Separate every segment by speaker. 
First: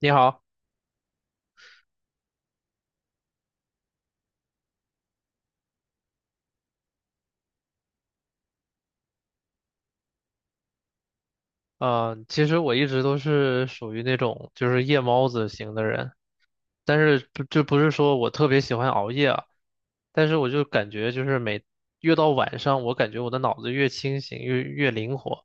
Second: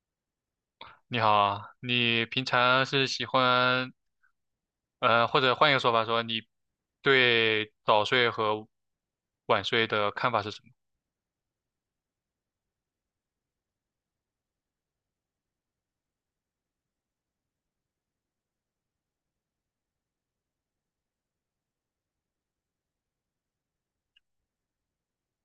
Speaker 1: 你好，
Speaker 2: 你好啊你平常是喜欢，或者换一个说法说，你对早睡和晚睡的看法是什么？
Speaker 1: 嗯，其实我一直都是属于那种就是夜猫子型的人，但是不是说我特别喜欢熬夜啊，但是我就感觉就是越到晚上，我感觉我的脑子越清醒越灵活，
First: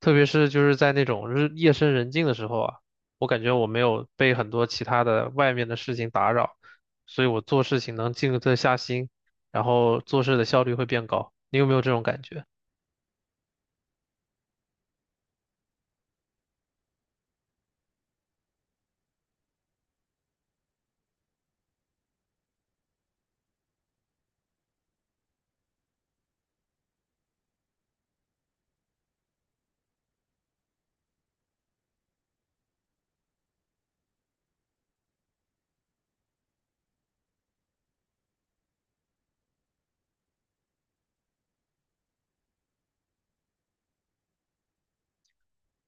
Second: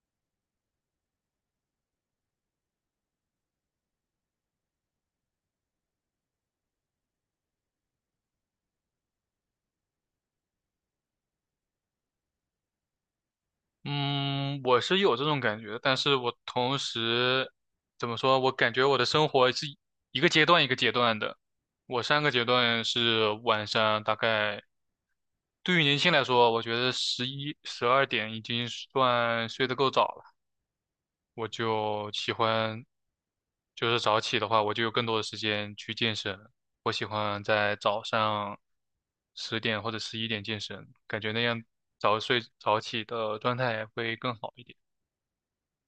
Speaker 1: 特别是就是在那种日夜深人静的时候啊，我感觉我没有被很多其他的外面的事情打扰，所以我做事情能静得下心，然后做事的效率会变高。你有没有这种感觉？
Speaker 2: 嗯，我是有这种感觉，但是我同时怎么说，我感觉我的生活是一个阶段一个阶段的。我上个阶段是晚上大概，对于年轻来说，我觉得11、12点已经算睡得够早了。我就喜欢，就是早起的话，我就有更多的时间去健身。我喜欢在早上10点或者11点健身，感觉那样早睡早起的状态会更好一点。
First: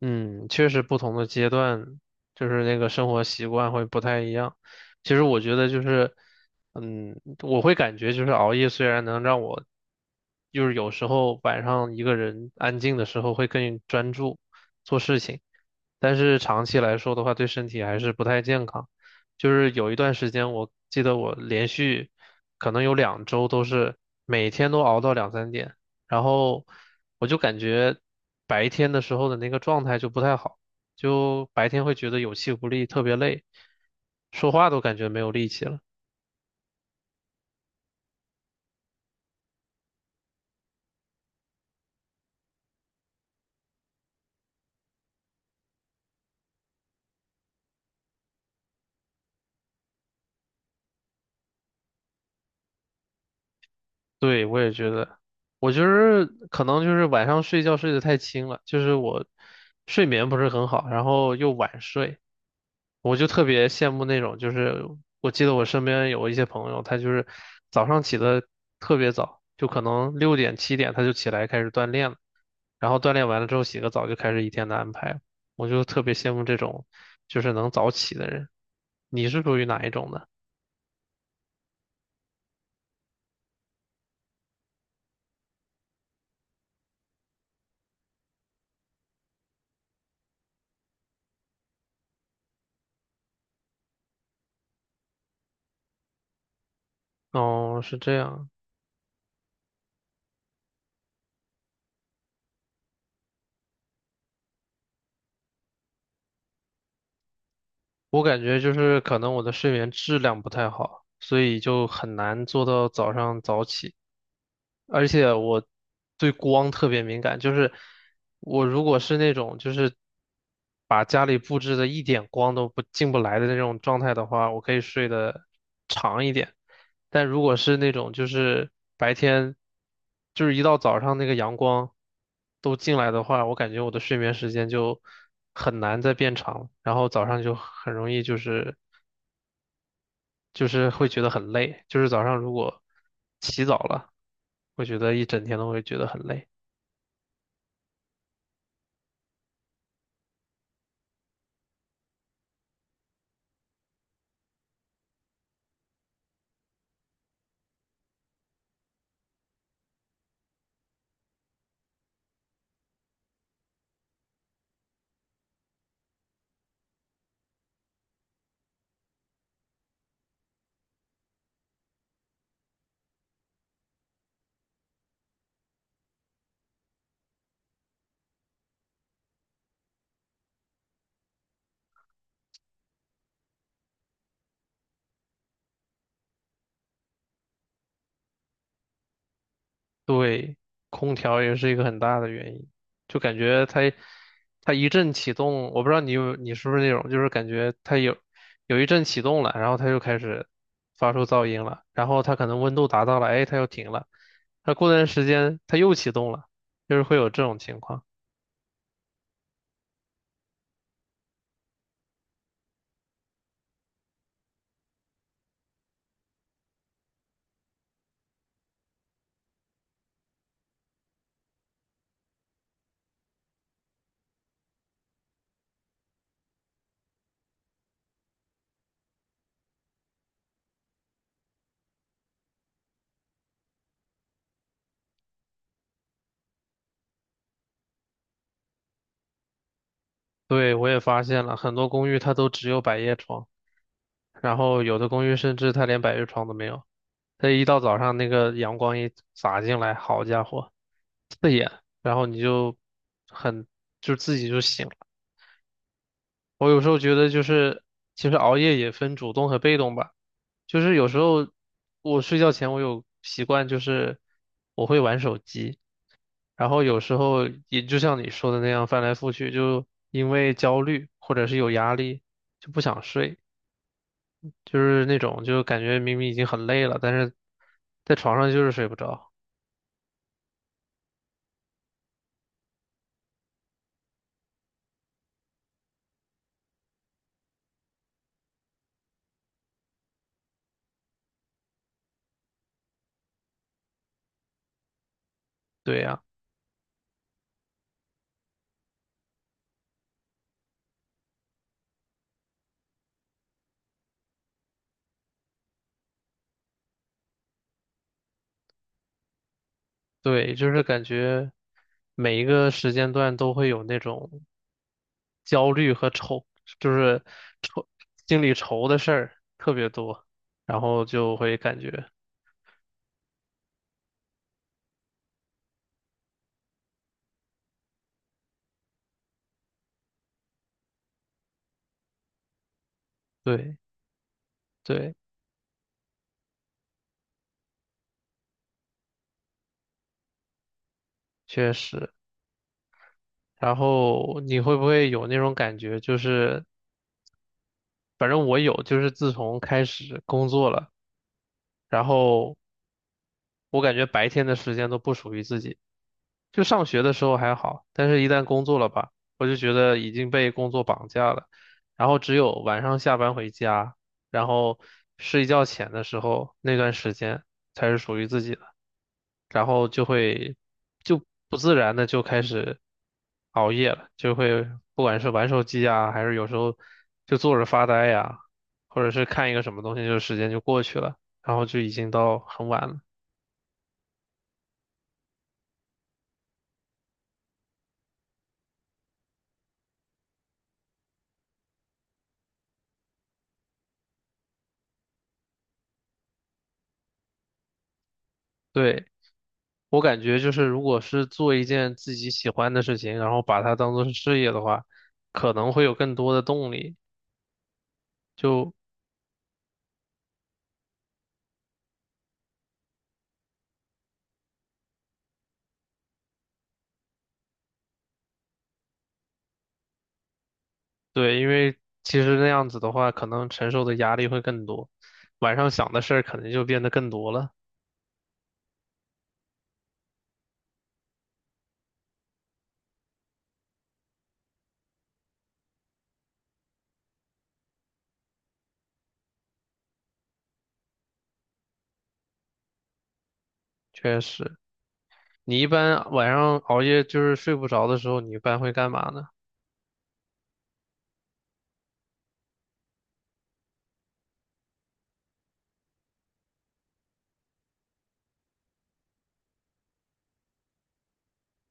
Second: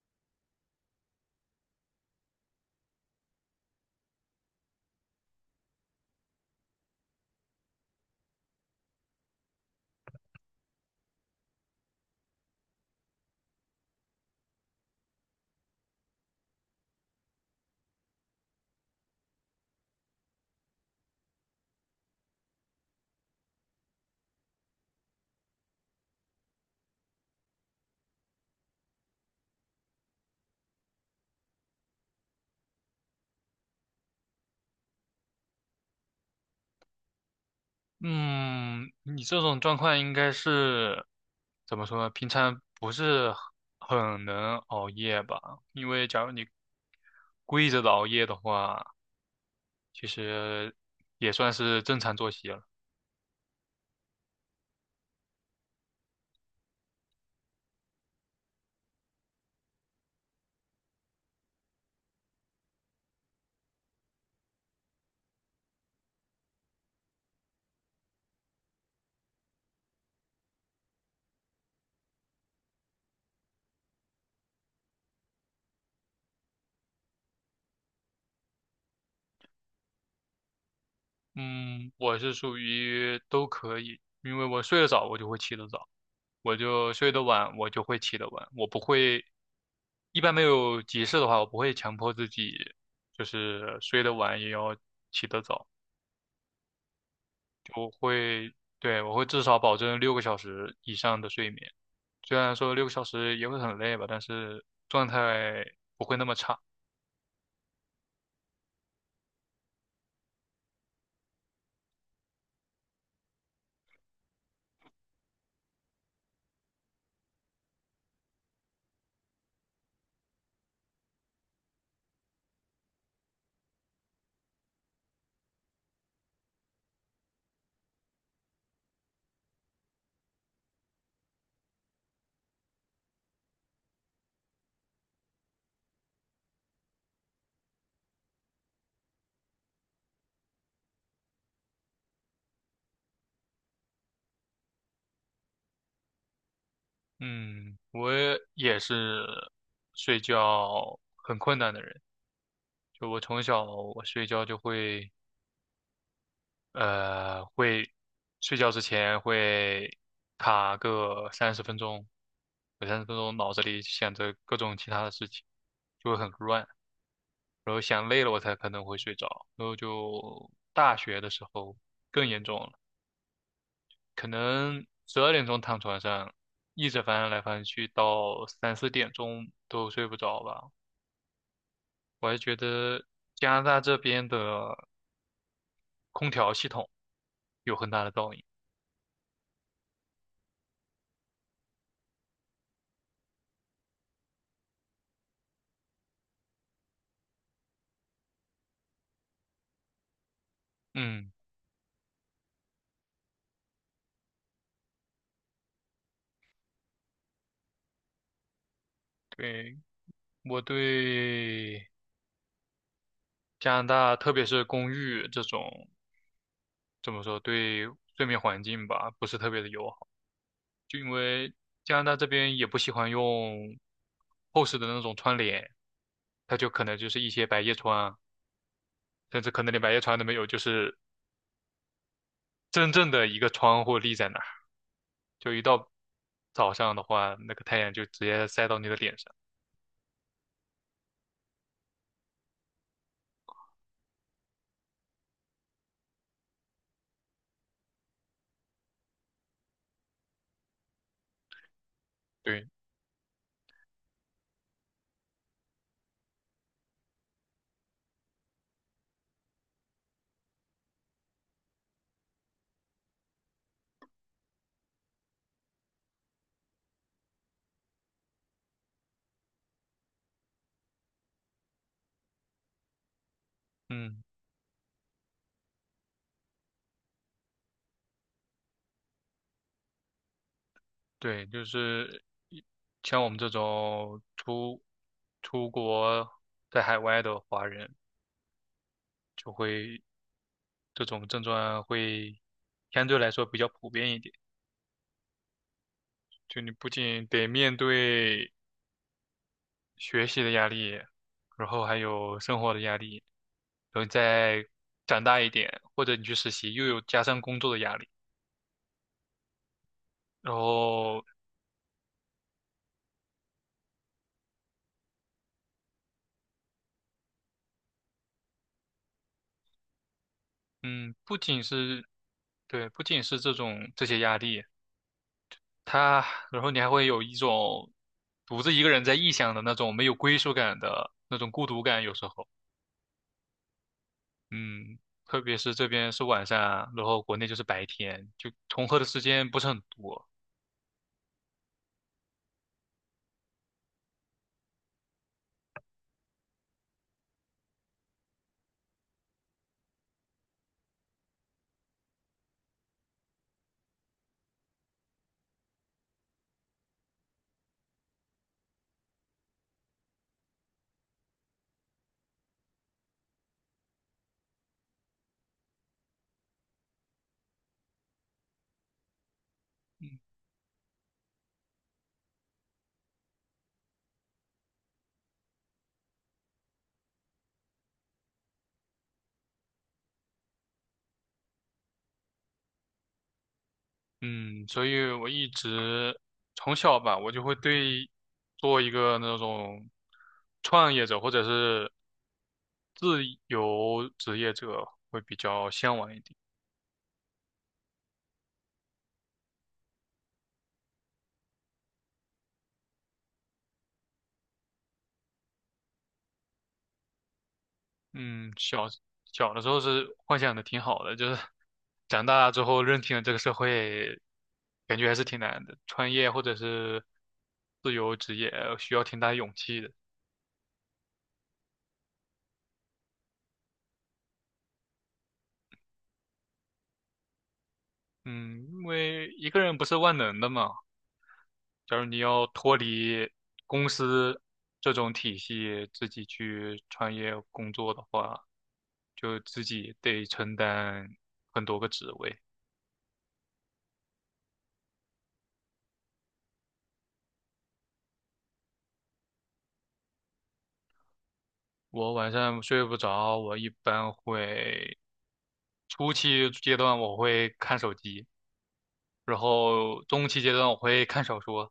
Speaker 1: 嗯，确实不同的阶段，就是那个生活习惯会不太一样。其实我觉得就是，我会感觉就是熬夜虽然能让我，就是有时候晚上一个人安静的时候会更专注做事情，但是长期来说的话，对身体还是不太健康。就是有一段时间，我记得我连续可能有2周都是每天都熬到2、3点。然后我就感觉白天的时候的那个状态就不太好，就白天会觉得有气无力，特别累，说话都感觉没有力气了。
Speaker 2: 嗯，你这种状况应该是怎么说呢？平常不是很能熬夜吧？因为假如你跪着的熬夜的话，其实也算是正常作息了。
Speaker 1: 对，我也觉得，我就是可能就是晚上睡觉睡得太轻了，就是我睡眠不是很好，然后又晚睡，我就特别羡慕那种，就是我记得我身边有一些朋友，他就是早上起得特别早，就可能6点7点他就起来开始锻炼了。然后锻炼完了之后洗个澡就开始一天的安排。我就特别羡慕这种就是能早起的人。你是属于哪一种的？
Speaker 2: 嗯，我是属于都可以，因为我睡得早，我就会起得早；我就睡得晚，我就会起得晚。我不会，一般没有急事的话，我不会强迫自己，就是睡得晚也要起得早。
Speaker 1: 哦，是这样。
Speaker 2: 对，我会至少保证六个小时以上的睡眠。虽然说六个小时也会很累吧，但是状态不会那么差。
Speaker 1: 我感觉就是可能我的睡眠质量不太好，所以就很难做到早上早起。而且我对光特别敏感，就是我如果是那种就是把家里布置的一点光都不进不来的那种状态的话，我可以睡得长一点。但如果是那种就是白天就是一到早上那个阳光都进来的话，我感觉我的睡眠时间就很难再变长，然后早上就很容易就是会觉得很累，就是早上如果起早了，会觉得一整天都会觉得很累。
Speaker 2: 嗯，我也是睡觉很困难的人，就我从小我睡觉就会。会睡觉之前会卡个三十分钟，有三十分钟脑子里想着各种其他的事情，就会很乱，然后想累了我才可能会睡着，然后就大学的时候更严重了，可能12点钟躺床上，一直翻来翻去到三四点钟都睡不着吧。我还觉得加拿大这边的空调系统有很大的噪音。
Speaker 1: 对，空调也是一个很大的原因，就感觉它一阵启动，我不知道你是不是那种，就是感觉它有一阵启动了，然后它就开始发出
Speaker 2: 嗯，
Speaker 1: 噪音了，然后它可能温度达到了，哎，它又停了，它过段时间它又启动了，就是会有这种情况。
Speaker 2: 对，我对加拿大，特别是公寓这种，怎么说，对睡眠环境吧，不是特别的友好。就因为加拿大这边也不喜欢用厚实的那种窗帘，它就可能就是一些百叶窗，甚至可能连百叶窗都没有，就是真正的一个窗户立在那儿，就一到早上的话，那个太阳就直接晒到你的脸上。
Speaker 1: 对，我也发现了，很多公寓它都只有百叶窗。然后有的公寓甚至它连百叶窗都没有，它一到早上那个阳光一洒进来，好家伙，然后你
Speaker 2: 对，
Speaker 1: 就很就自己就醒了。我有时候觉得就是其实熬夜也分主动和被动吧，就是有时候我睡觉前我有习惯就是我会玩手机，然后有时候也就像你说的那样翻来覆去，就因为焦虑或者是有压力就不想睡。
Speaker 2: 嗯。
Speaker 1: 就是那种就感觉明明已经很累了，但是在床上就是睡不着。
Speaker 2: 对，就是一像我们这种出国在海外的华人，就会这种症状会相对来说比较普遍一点。
Speaker 1: 对呀，
Speaker 2: 就你不仅得面对学习的压力，然后还有生活的压力，然后你再长大一点，或者你去实习，又有加上工作的压力。
Speaker 1: 对，
Speaker 2: 然
Speaker 1: 就是感
Speaker 2: 后，
Speaker 1: 觉每一个时间段都会有那种焦虑和愁，就是愁，心里愁的事儿特别多，然后
Speaker 2: 嗯，
Speaker 1: 就
Speaker 2: 不
Speaker 1: 会
Speaker 2: 仅
Speaker 1: 感
Speaker 2: 是
Speaker 1: 觉，
Speaker 2: 对，不仅是这种这些压力，他，然后你还会有一种独自一个人在异乡的那种没有归属感的那种孤独感，有时候，
Speaker 1: 对
Speaker 2: 嗯，
Speaker 1: 对，
Speaker 2: 特别是这边是晚上，然后国内就是白天，就重合的时间不是很多，
Speaker 1: 确实。然后你会不会有那种感觉？就是反正我有，就是自从开始工作了，然后我感觉白天的时间都不属于自己。就上学的时候还好，但是一旦工作了吧，我就觉得已经被工作绑架了。然后只有晚上下班回家，然后睡觉前的时候那段时间才是属于自己的，然后就会就不自然的就开始熬夜了，就会不管是玩手机呀，还是有时候就坐着发呆呀，或者是看一个什么东西，就时间就过去了，然后就已经到很晚了。
Speaker 2: 嗯，所以我一直从小吧，我就会对做一个那种创业者或者是自由职业者会比较向往一点。
Speaker 1: 对。我感觉就是，如果是做一件自己喜欢的事情，然后把它当做是事业的话，可能会有更多的动力。
Speaker 2: 嗯，
Speaker 1: 就
Speaker 2: 小的时候是幻想的挺好的，就是长大之后认清了这个社会，感觉还是挺难的。创业或者是自由职业，需要挺大勇气的。
Speaker 1: 对，因为其实那样子的话，可能承受的压力会更多，晚上想的事儿可能就变得更多了。
Speaker 2: 嗯，因为一个人不是万能的嘛。假如你要脱离公司这种体系，自己去创业工作的话，就自己得承担很多个职位。
Speaker 1: 确实，你一般晚上熬夜就是睡不着的时候，你一般会干嘛呢？
Speaker 2: 我晚上睡不着，我一般会。初期阶段我会看手机，然后中期阶段我会看小说，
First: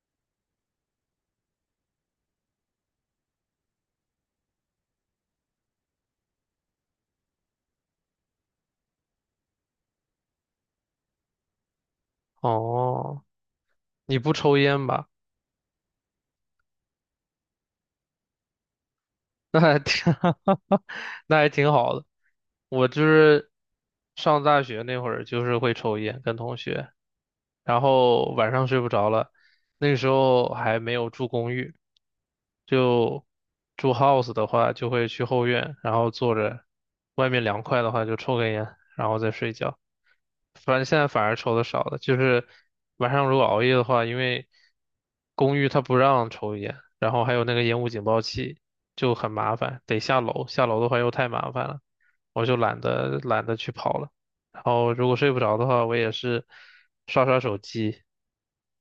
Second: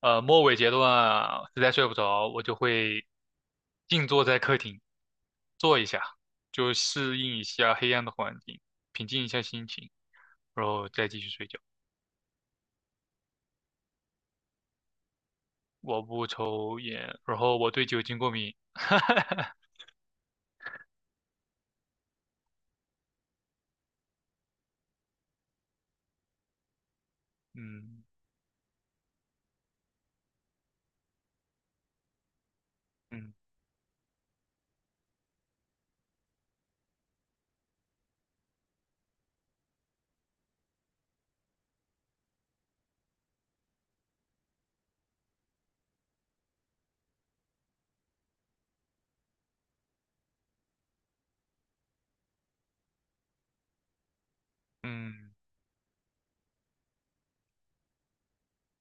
Speaker 2: 末尾阶段啊实在睡不着，我就会静坐在客厅坐一下，就适应一下黑暗的环境，平静一下心情，然后再继续睡觉。
Speaker 1: 哦，你不抽烟吧？
Speaker 2: 我不抽烟，然后我对酒精过敏。
Speaker 1: 那还挺，那还挺好的。我就是上大学那会儿，就是会抽烟，跟同学。然
Speaker 2: 嗯
Speaker 1: 后晚上睡不着了，那个时候还没有住公寓，就
Speaker 2: 嗯
Speaker 1: 住 house 的话，就会去后院，然后坐着，外面凉快的话就抽根烟，然后再睡觉。反正现在反而抽的少了，就是晚上如果熬夜的话，因为公寓它不让抽烟，然后还有那个烟雾警报器，就很麻烦，得下楼，下楼的话又太麻烦了，我就懒得去跑了。然后如果
Speaker 2: 嗯
Speaker 1: 睡不着的话，我也是刷刷手机，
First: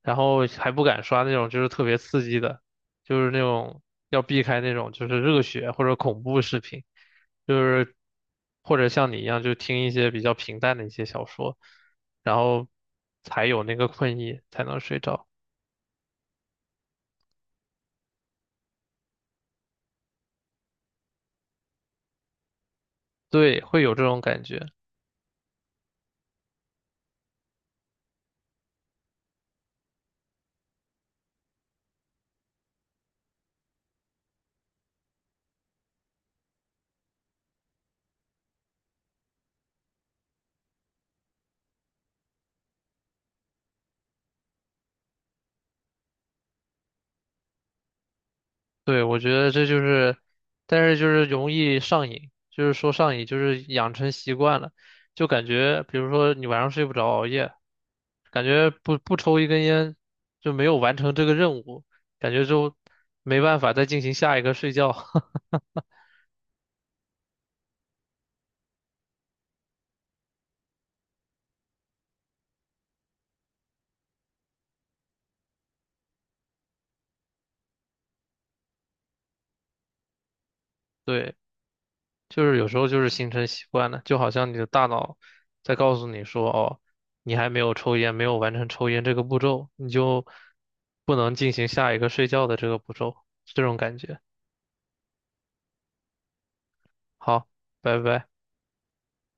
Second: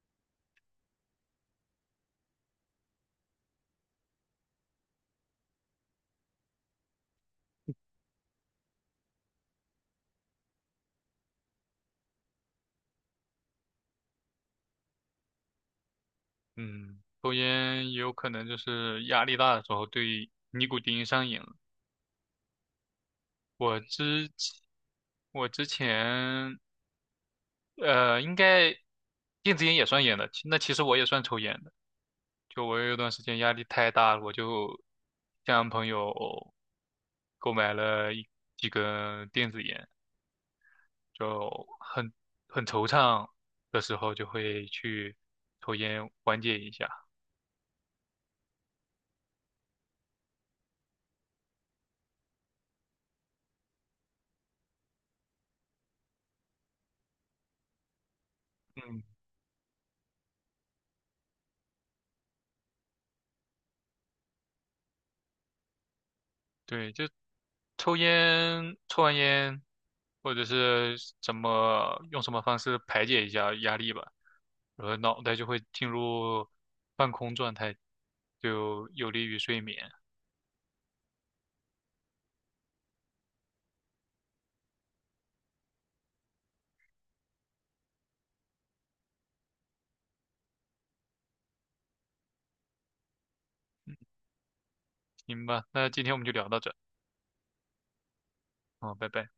Speaker 1: 然后还不敢刷那种就是特别刺激的，就是那种要避开那种就是热血或者恐怖视频，就是或者像你一样就听一些比较平淡的一些小说，然后才有那个困意才能睡着。
Speaker 2: 嗯，抽烟也有可能就是压力大的时候对尼古丁上瘾了。
Speaker 1: 对，
Speaker 2: 我
Speaker 1: 会有这种
Speaker 2: 之前
Speaker 1: 感觉。
Speaker 2: 我之前应该电子烟也算烟的，其实我也算抽烟的。就我有一段时间压力太大了，我就向朋友购买了几根电子烟，就很很惆怅的时候就会去抽烟缓解一下。
Speaker 1: 对，我觉得这就是，但是就是容易上瘾，就是说上瘾，就是养成习惯了，就感觉，比如说你晚上睡不着，熬夜，感觉不
Speaker 2: 嗯。
Speaker 1: 不抽一根烟就没有完成这个任务，感觉就没办法再进行下一个睡觉。
Speaker 2: 对，就抽烟，抽完烟，或者是怎么用什么方式排解一下压力吧，然后脑袋就会进入半空状态，就有利于睡眠。
Speaker 1: 对，就是有时候就是形成习惯了，就好像你的大脑在告诉你说，哦，你还没有抽烟，没有完成抽烟这个步骤，你就不能进行下一个睡觉的这个步骤，这种感觉。
Speaker 2: 行吧，那今天我们就聊到这儿，
Speaker 1: 好，拜拜。
Speaker 2: 嗯，拜拜。